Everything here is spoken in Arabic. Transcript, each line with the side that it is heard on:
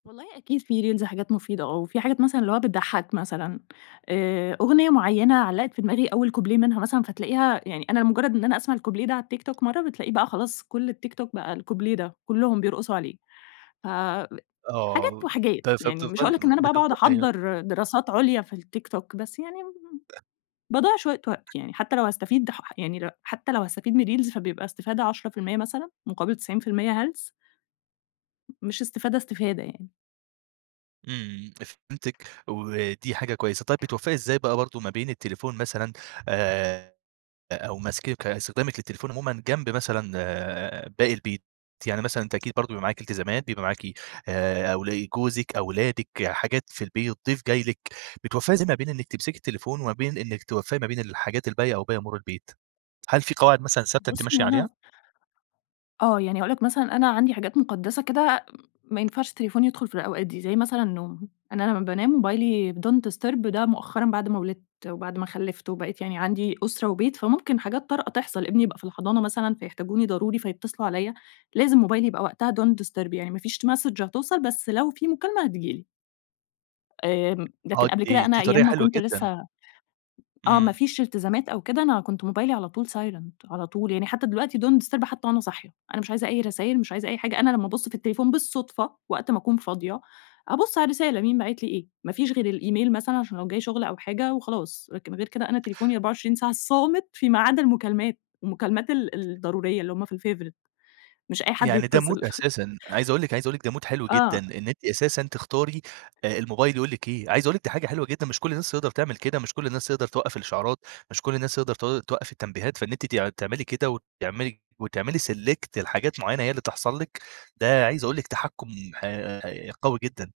left: والله أكيد في reels حاجات مفيدة آه، وفي حاجات مثلًا اللي هو بتضحك مثلًا آآ، أغنية معينة علقت في دماغي أول كوبليه منها مثلًا فتلاقيها يعني أنا مجرد إن أنا أسمع الكوبليه ده على التيك توك مرة بتلاقيه بَقى خلاص كل التيك توك بَقى الكوبليه ده، كلهم بيرقصوا عليه ف حاجات
right: آه،
left: وحاجات،
right: طيب
left: يعني مش
right: فبتفضلي
left: هاقول لك إن أنا بَقى باقعد
right: بتفضل أيوه.
left: أحضّر دراسات عليا في التيك توك، بس يعني باضيع شوية وقت يعني حتى لو هاستفيد ح ح يعني حتى لو هاستفيد من الreels فبيبقى إستفادة 10% مثلًا مقابل 90% هلس. مش إستفادة إستفادة يعني.
right: إمم، فهمتِك ودي حاجة كويسة، طيب بتوفقي إزاي بَقى برضه ما بين التليفون مثلًا آآ، أو مسك استخدامِك للتليفون عمومًا جنب مثلًا آآ، باقي البيت؟ يعني مثلًا أنتِ أكيد برضه بيبقى معاكِ التزامات بيبقى معاكِ آآ أول جوزِك أولادِك حاجات في البيت ضيف جاي لِك بتوفقي إزاي ما بين إنِك تمسكي التليفون وما بين إنك توفقي ما بين الحاجات الباقية أو باقي أمور البيت؟ هل في قواعد مثلًا ثابتة أنتِ
left: بص
right: ماشية
left: هو
right: عليها؟
left: أنا آه، يعني هاقول لك مثلًا أنا عندي حاجات مقدسة كده ما ينفعش التليفون يدخل في الأوقات دي، زي مثلًا النوم أنا لما بانام موبايلي don't disturb ده مؤخرًا بعد ما ولِدت وبعد ما خَلِّفت وبقيت يعني عندي أسرة وبيت فممكن حاجات طارئة تحصل، ابني يبقى في الحضانة مثلًا فيحتاجوني ضروري فيتصلوا عليَّ لازم موبايلي يبقى وقتها don't disturb يعني مافيش message هتوصل بس لو في مكالمة هتيجي لي. آمم، لكن
right: آه
left: قبل
right: دي
left: كده
right: دي
left: أنا أيام
right: طريقة
left: ما
right: حلوة
left: كنت
right: جدًا.
left: لسه آه ما
right: إمم.
left: فيش التزامات أو كده أنا كنت موبايلي على طول silent على طول يعني حتى دلوقتي don't disturb حتى وأنا صاحية، أنا مش عايزة أي رسايل مش عايزة أي حاجة أنا لما أبص في التليفون بالصدفة وقت ما أكون فاضية أبص على الرسالة مين باعِت لي إيه ما فيش غير الإيميل مثلًا عشان لو جاي شغل أو حاجة وخلاص، غير كده أنا تليفوني 24 ساعة صامت في ما عدا المكالمات، المكالمات ال الضرورية اللي هُم في الfavourite مش أي حد
right: يعني ده
left: يتصل.
right: mood أساسًا، عايز أقول لِك عايز أقول لِك ده mood حلو جدًا
left: آه.
right: إن أنتِ أساسًا تختاري الموبايل يقول لِك إيه عايز أقول لِك دي حاجة حلوة جدًا مش كل الناس تِقدَر تعمل كده، مش كل الناس تقدر توقف الإشعارات مش كل الناس تقدر تو توقف التنبيهات، فإن أنتِ تعملي كده وتعملي وتعملي select لحاجات معينة هي اللي تحصل لِك، ده عايز أقول لِك تحكم ح ح قوي جدًا.